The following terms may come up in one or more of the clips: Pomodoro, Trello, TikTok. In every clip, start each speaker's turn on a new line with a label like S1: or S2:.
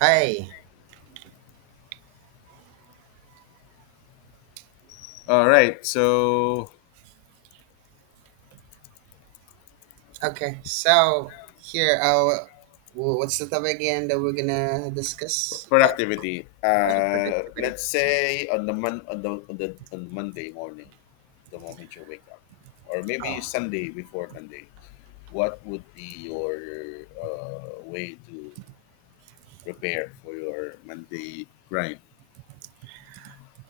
S1: Hi.
S2: All right. So
S1: Okay. So here, what's the topic again that we're gonna discuss about
S2: productivity.
S1: about the productivity?
S2: Let's
S1: Okay.
S2: say on the mon- on the, on the on Monday morning, the moment you wake up, or maybe
S1: Oh.
S2: Sunday before Monday. What would be your way to prepare for your Monday grind?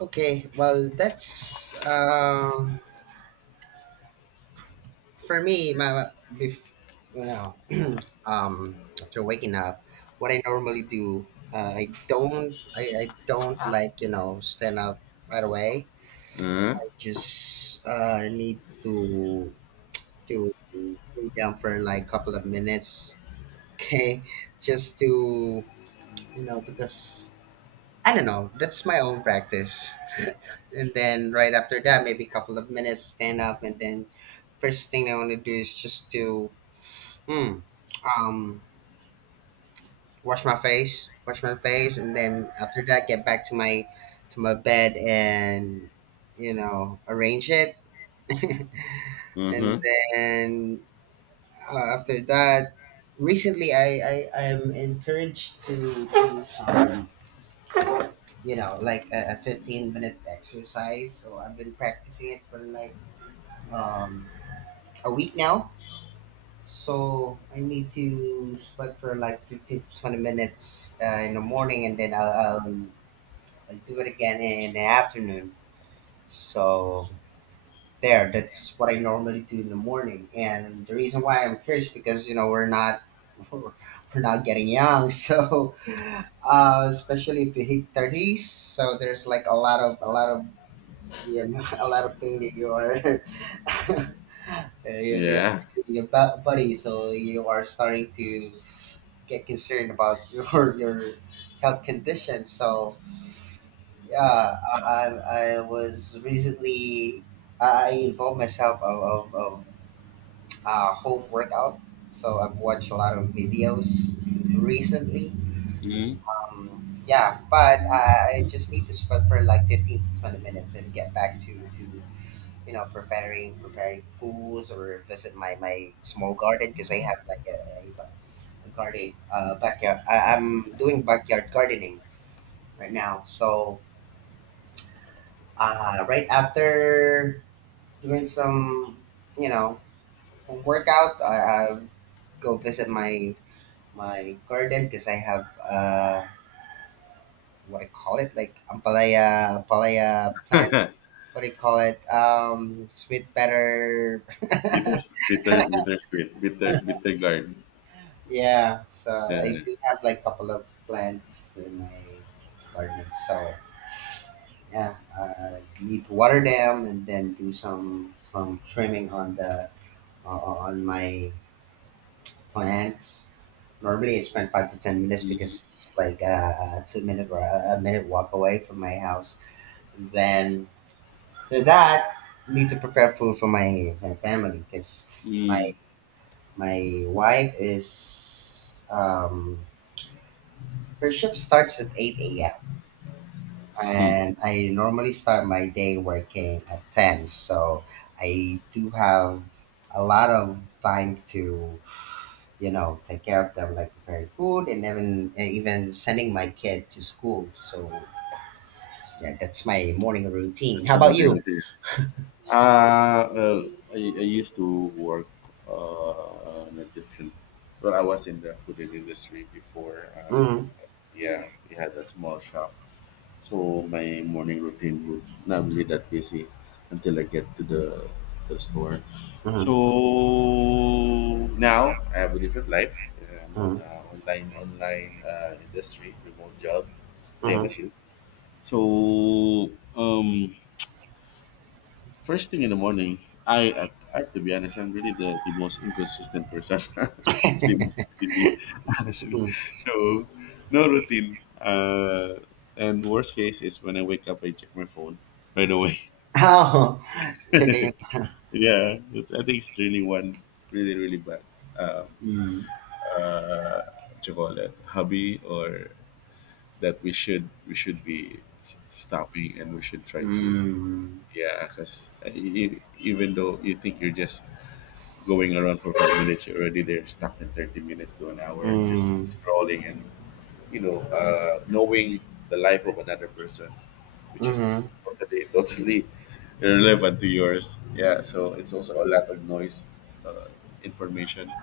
S1: Okay. Well, that's for me. You know after waking up, what I normally do, I don't like stand up right away.
S2: Uh,
S1: Just need to lay down for like a couple of minutes. Okay, just to, because I don't know, that's my own practice. And then right after that, maybe a couple of minutes, stand up. And then first thing I want to do is just to hmm, um wash my face. And then after that, get back to my bed and arrange it. And
S2: mm-hmm.
S1: then after that, recently I am encouraged to like a 15-minute exercise. So I've been practicing it for like um, a week now. So I need to sweat for like 15 to 20 minutes in the morning, and then I'll do it again in the afternoon. So there, that's what I normally do in the morning. And the reason why I'm curious because, you know, we're not. We're not getting young, so especially if you hit thirties, so there's like a lot of yeah, a lot of pain that you are you're
S2: Yeah.
S1: feeling your body, so you are starting to get concerned about your health condition. So yeah, I was recently I involved myself of home workout. So I've watched a lot of videos recently.
S2: Mm-hmm.
S1: Yeah, but I just need to sweat for like 15 to 20 minutes and get back to preparing foods, or visit my small garden because I have like a garden backyard. I'm doing backyard gardening right now, so right after doing some, you know home workout, I go visit my garden because I have what I call it, like ampalaya plants. What do you call it? Sweet butter.
S2: Bitter, bitter, bitter sweet, bitter, bitter guard.
S1: Yeah, so I
S2: Yeah.
S1: do have like a couple of plants in my garden. So yeah, need to water them, and then do some trimming on the, on my plants. Normally, I spend 5 to 10 minutes because it's like a 2 minute or a minute walk away from my house. And then after that, need to prepare food for my family because my
S2: Mm.
S1: my wife is her shift starts at 8 a.m.,
S2: Hmm.
S1: and I normally start my day working at 10, so I do have a lot of time to, you know, take care of them, like preparing food, and even sending my kid to school. So yeah, that's my morning routine.
S2: That's
S1: How
S2: your
S1: about you?
S2: modernity. Uh, uh, I used to work in a different. Well, I was in the food industry before.
S1: Mm,
S2: Yeah, we had a small shop, so my morning routine would not really that busy until I get to the store. So
S1: mm,
S2: now I have a different life. I'm on
S1: mm,
S2: a online industry, remote job, same
S1: mm,
S2: as you. So um, first thing in the morning, I have to be honest, I'm really the most inconsistent person. The most busy, honestly.
S1: mm.
S2: So no routine. And worst case is when I wake up I check my phone right away.
S1: Oh. Checking it.
S2: Yeah. It's, I think it's really one really, really bad um
S1: Mm,
S2: uh what you call that hobby or that we should be stopping and we should try to,
S1: mm,
S2: yeah, because even though you think you're just going around for 5 minutes, you're already there, stuck in 30 minutes to an hour, just
S1: mm,
S2: scrolling and, you know, knowing the life of another person, which is
S1: mm,
S2: totally, totally irrelevant to yours. Yeah, so it's also a lot of noise, uh, information.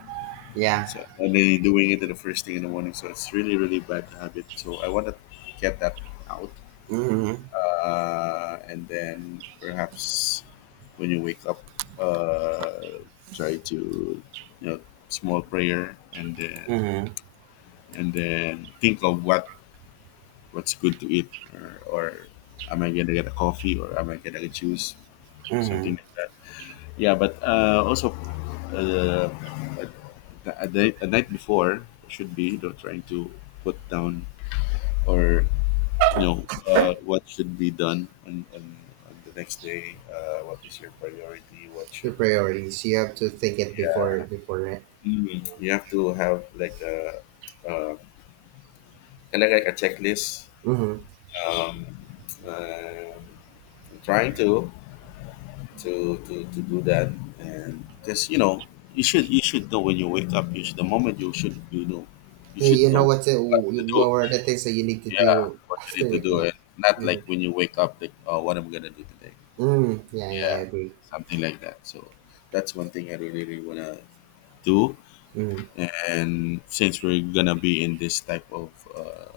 S1: yeah.
S2: So, and then you're doing it in the first thing in the morning. So it's really, really bad habit. So I want to get that out,
S1: Mm,
S2: and then perhaps when you wake up, uh, try to, you know, small prayer, and then
S1: mm,
S2: think of what what's good to eat, or am I gonna get a coffee, or am I gonna get juice, something
S1: mm.
S2: like that. Yeah, but also, uh, a, a night before should be, you know, trying to put down or, you know, what should be done on the next day? What is your priority? What
S1: Your
S2: should be?
S1: priorities. You have to think it before that.
S2: Mm. You have to have like a, uh, kind of like a checklist.
S1: Mm-hmm.
S2: Um, um I'm trying to do that, and because you know, you should know when you wake up. You should, the moment you should, you know, you
S1: You,
S2: should
S1: you know
S2: know
S1: what the
S2: what to do.
S1: what are the things that you need to
S2: Yeah,
S1: do
S2: what you
S1: after
S2: need to do,
S1: waking
S2: and
S1: up.
S2: not like
S1: Mm-hmm.
S2: when you wake up, like, oh, what am I gonna do today?
S1: Mm, yeah, yeah, I
S2: Yeah,
S1: agree.
S2: something like that. So that's one thing I really, really wanna do.
S1: Mm-hmm.
S2: And since we're gonna be in this type of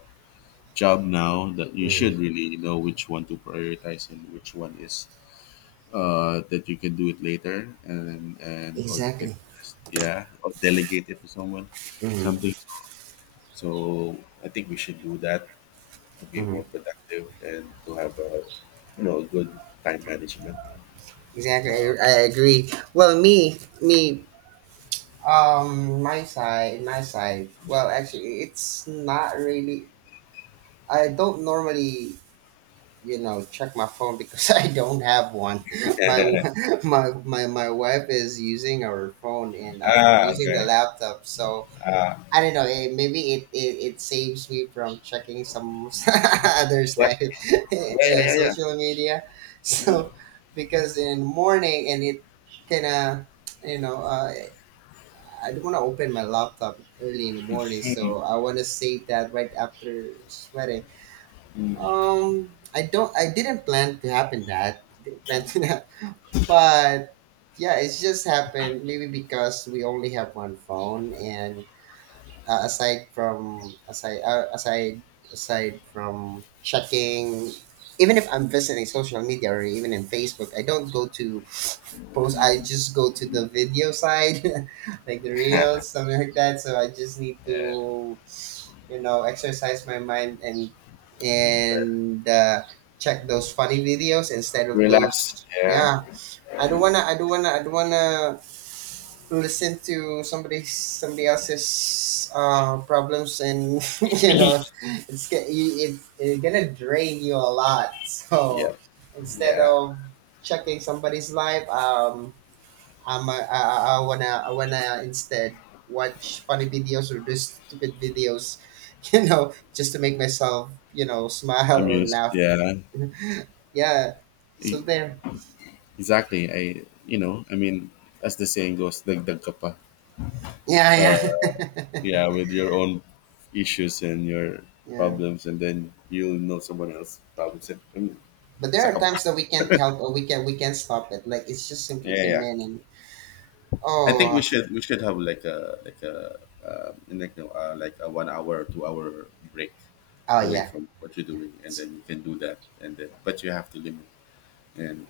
S2: job now, that you
S1: Mm.
S2: should really know which one to prioritize and which one is that you can do it later, and or you can
S1: Exactly.
S2: just, yeah, or delegate it to someone, something.
S1: Mm-hmm.
S2: So, so I think we should do that to be
S1: Mm-hmm.
S2: more productive and to have a, you know, good time management.
S1: Exactly. I agree. Well, my side. Well, actually, it's not really. I don't normally check my phone because I don't have one. My wa- my wife is using her phone, and I'm
S2: Ah,
S1: using the
S2: okay.
S1: laptop, so
S2: Ah,
S1: I don't know. Maybe it saves me from checking some others' life
S2: exactly. Yeah,
S1: in
S2: yeah, yeah.
S1: social media. So because in the morning, and it kind of, you know uh, I don't want to open my laptop early in the morning,
S2: Mhm.
S1: so I want to save that right after sweating. I don't. I didn't plan to happen that. Didn't plan to that. But yeah, it's just happened. Maybe because we only have one phone, and aside from checking, even if I'm visiting social media or even in Facebook, I don't go to post. I just go to the video side, like the reels, something like that. So I just need to, exercise my mind, and check those funny videos instead of
S2: Relax.
S1: those,
S2: Yeah,
S1: yeah. I don't wanna I don't wanna I don't wanna listen to somebody else's problems, and you know it's gonna drain you a lot.
S2: yeah,
S1: So instead
S2: yeah.
S1: of checking somebody's life, I wanna instead watch funny videos or just stupid videos, just to make myself smile or
S2: Amused.
S1: laugh.
S2: Yeah,
S1: Yeah,
S2: E-
S1: so there.
S2: exactly. I, you know, I mean, as the saying goes, dagdag ka pa.
S1: Yeah, yeah,
S2: Yeah, with your own issues and your
S1: yeah.
S2: problems, and then you'll know someone else's problems. And, I mean,
S1: But there
S2: isa
S1: are
S2: ka pa.
S1: times that we can't help, or we can't stop it. Like it's just simply
S2: Yeah,
S1: came
S2: yeah.
S1: in, and
S2: I think
S1: oh,
S2: we should have like a like no, like a 1 hour 2 hour break
S1: oh,
S2: away
S1: yeah,
S2: from what you're
S1: yeah.
S2: doing, and
S1: It's
S2: then you can do that, and then but you have to limit and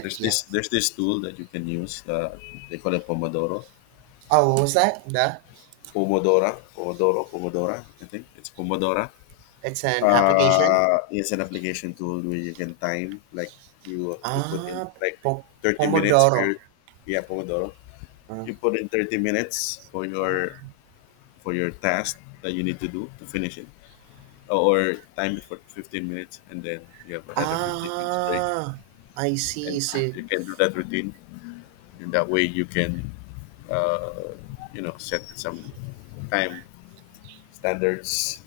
S2: There's
S1: yeah.
S2: this there's this tool that you can use. They call it Pomodoro,
S1: Oh, what was that? The
S2: Pomodora. I think it's Pomodora.
S1: It's an application.
S2: It's an application tool where you can time like you put in
S1: Ah,
S2: like
S1: po-
S2: 30 minutes for
S1: Pomodoro.
S2: your, yeah Pomodoro.
S1: Uh,
S2: You put in 30 minutes for
S1: ah.
S2: your task that you need to do to finish it, or time it for 15 minutes, and then you have another 15 minutes break,
S1: Ah, I
S2: and
S1: see. So,
S2: you can do that routine. And that way you can, you know, set some time standards,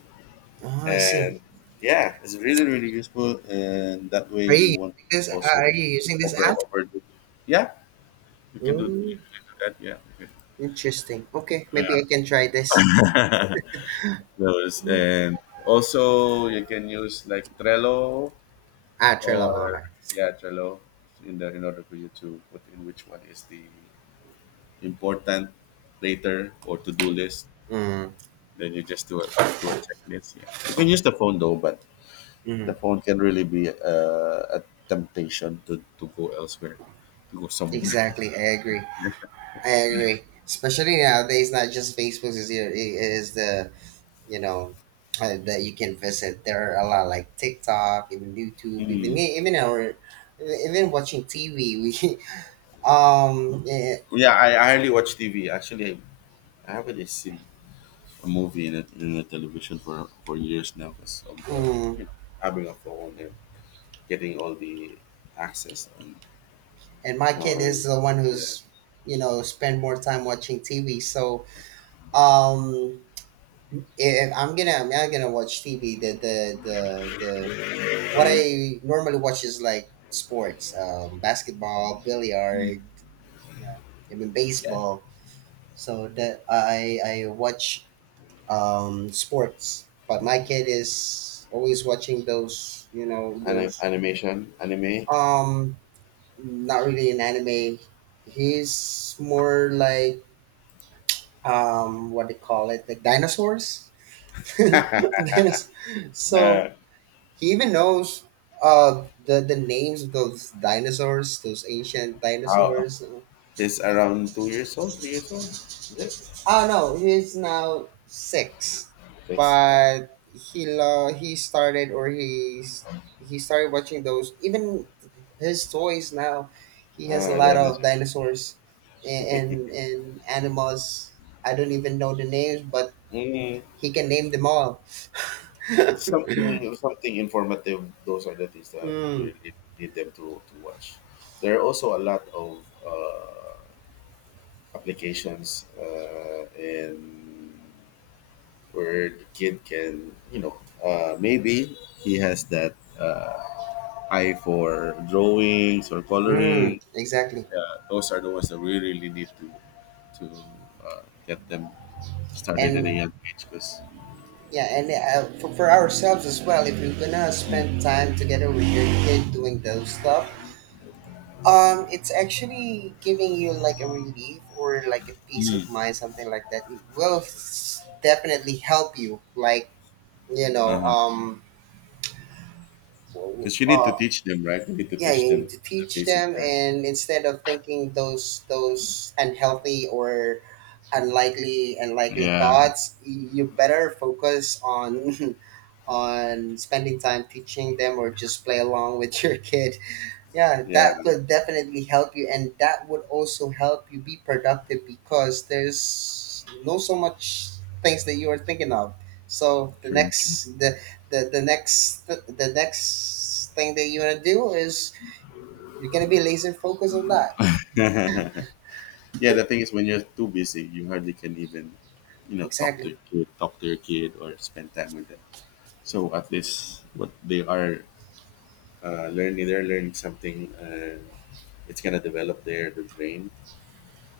S1: oh, I see.
S2: and yeah it's really really useful and that way
S1: Are you
S2: you won't
S1: using this?
S2: also
S1: Are you using this app?
S2: overdo, yeah you can do, you
S1: Mm,
S2: can do that, yeah you
S1: interesting. Okay, maybe I can try this.
S2: can, those, and also you can use like Trello,
S1: Ah,
S2: or
S1: Trello. Okay.
S2: yeah Trello, in order for you to put in which one is the important later or to do list,
S1: Mm,
S2: then you just do a checklist, yeah you can use the phone though, but the
S1: mm,
S2: phone can really be a temptation to go elsewhere, to go somewhere.
S1: exactly. I agree. I agree. Especially nowadays, not just Facebook is here. It is the you know that you can visit. There are a lot like TikTok, even YouTube, even
S2: Mm.
S1: even our even watching TV. We um. eh,
S2: Yeah, I hardly watch TV. Actually, I haven't really seen a movie in a television for years now because of the,
S1: mm,
S2: you know, having a phone and getting all the access and
S1: and my kid
S2: uh,
S1: is the one
S2: yeah,
S1: who's spend more time watching TV. So um, if I'm gonna I'm not gonna watch TV. The the What I normally watch is like sports, basketball, billiard, yeah, even
S2: yeah.
S1: baseball. So that I watch sports, but my kid is always watching those you know those
S2: Animation anime.
S1: um Not really an anime. He's more like what they call it, like dinosaurs. Dinos-
S2: Uh,
S1: so he even knows the names of those dinosaurs, those ancient
S2: how
S1: dinosaurs.
S2: is around 2 years old, 3 years old? Is it?
S1: Oh, no, he's now six.
S2: Yes.
S1: But he started, or he started watching those. Even his toys now, he has a
S2: Uh,
S1: lot
S2: then it's-
S1: of dinosaurs, and animals. I don't even know the names, but
S2: Mm.
S1: he can name them all. Mm,
S2: Something something informative, those are the things that you really need them to watch. There are also a lot of uh, applications and where the kid can, you know, maybe he has that eye for drawings or
S1: mm,
S2: coloring,
S1: exactly.
S2: those are the ones that we really need to to uh, get them started at a
S1: And
S2: young age because
S1: yeah, and for ourselves as well, if you're gonna spend time together with your kid doing those stuff, it's actually giving you like a relief or like a peace of mind, something like that. It will definitely help you, like, you know,
S2: uh-huh.
S1: um,
S2: 'Cause you need to
S1: uh,
S2: teach them right, you need to
S1: yeah,
S2: teach
S1: you
S2: them
S1: need to
S2: the
S1: teach
S2: basic
S1: them,
S2: there.
S1: and instead of thinking those unhealthy or unlikely
S2: Yeah,
S1: thoughts, you better focus on on spending time teaching them, or just play along with your kid. Yeah,
S2: Yeah.
S1: that would definitely help you, and that would also help you be productive because there's no so much things that you are thinking of. So
S2: True, true.
S1: the next thing that you want to do is you're gonna be laser focused on that.
S2: Yeah, the thing is when you're too busy, you hardly can even, you know,
S1: Exactly.
S2: talk to your kid or spend time with them. So at least what they are learning, they're learning something and it's gonna develop their brain.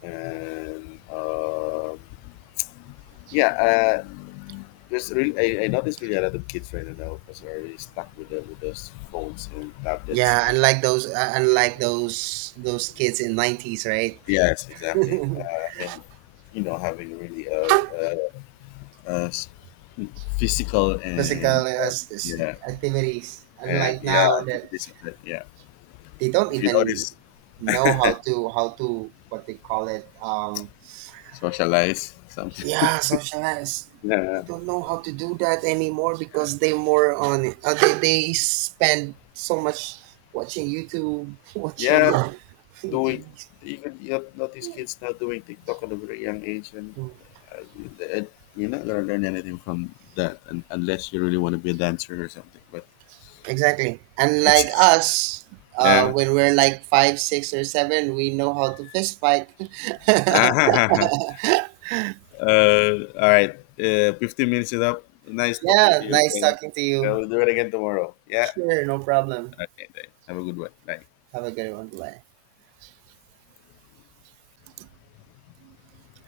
S2: And yeah, there's really I noticed really a lot of kids right now because are really stuck with the with those phones and tablets,
S1: Yeah,
S2: and,
S1: unlike
S2: and
S1: those kids in nineties, right?
S2: yes, exactly. And, you know, having really a s- physical
S1: Physical
S2: yeah,
S1: activities.
S2: and
S1: Unlike
S2: yeah,
S1: now that
S2: activities of that. Yeah,
S1: they don't
S2: if you
S1: even
S2: notice,
S1: know how to what they call it.
S2: socialize something.
S1: Yeah, socialize. They
S2: Yeah,
S1: don't know how to do that anymore because they more on they spend so much watching YouTube, watching.
S2: yeah, doing, even you have notice kids now doing TikTok at a very young age, and uh, you're not gonna learn anything from that, un unless you really want to be a dancer or something. But
S1: Exactly. And like
S2: it's,
S1: us,
S2: yeah.
S1: when we're like five, six, or seven, we know how to fist fight.
S2: All right. 15 minutes is up. Nice talking to
S1: Yeah,
S2: you
S1: nice
S2: again.
S1: talking to
S2: Yeah,
S1: you.
S2: we'll do it again tomorrow. Yeah.
S1: Sure, no problem.
S2: Okay. Then. Have a good one. Bye.
S1: Have a good one. Bye.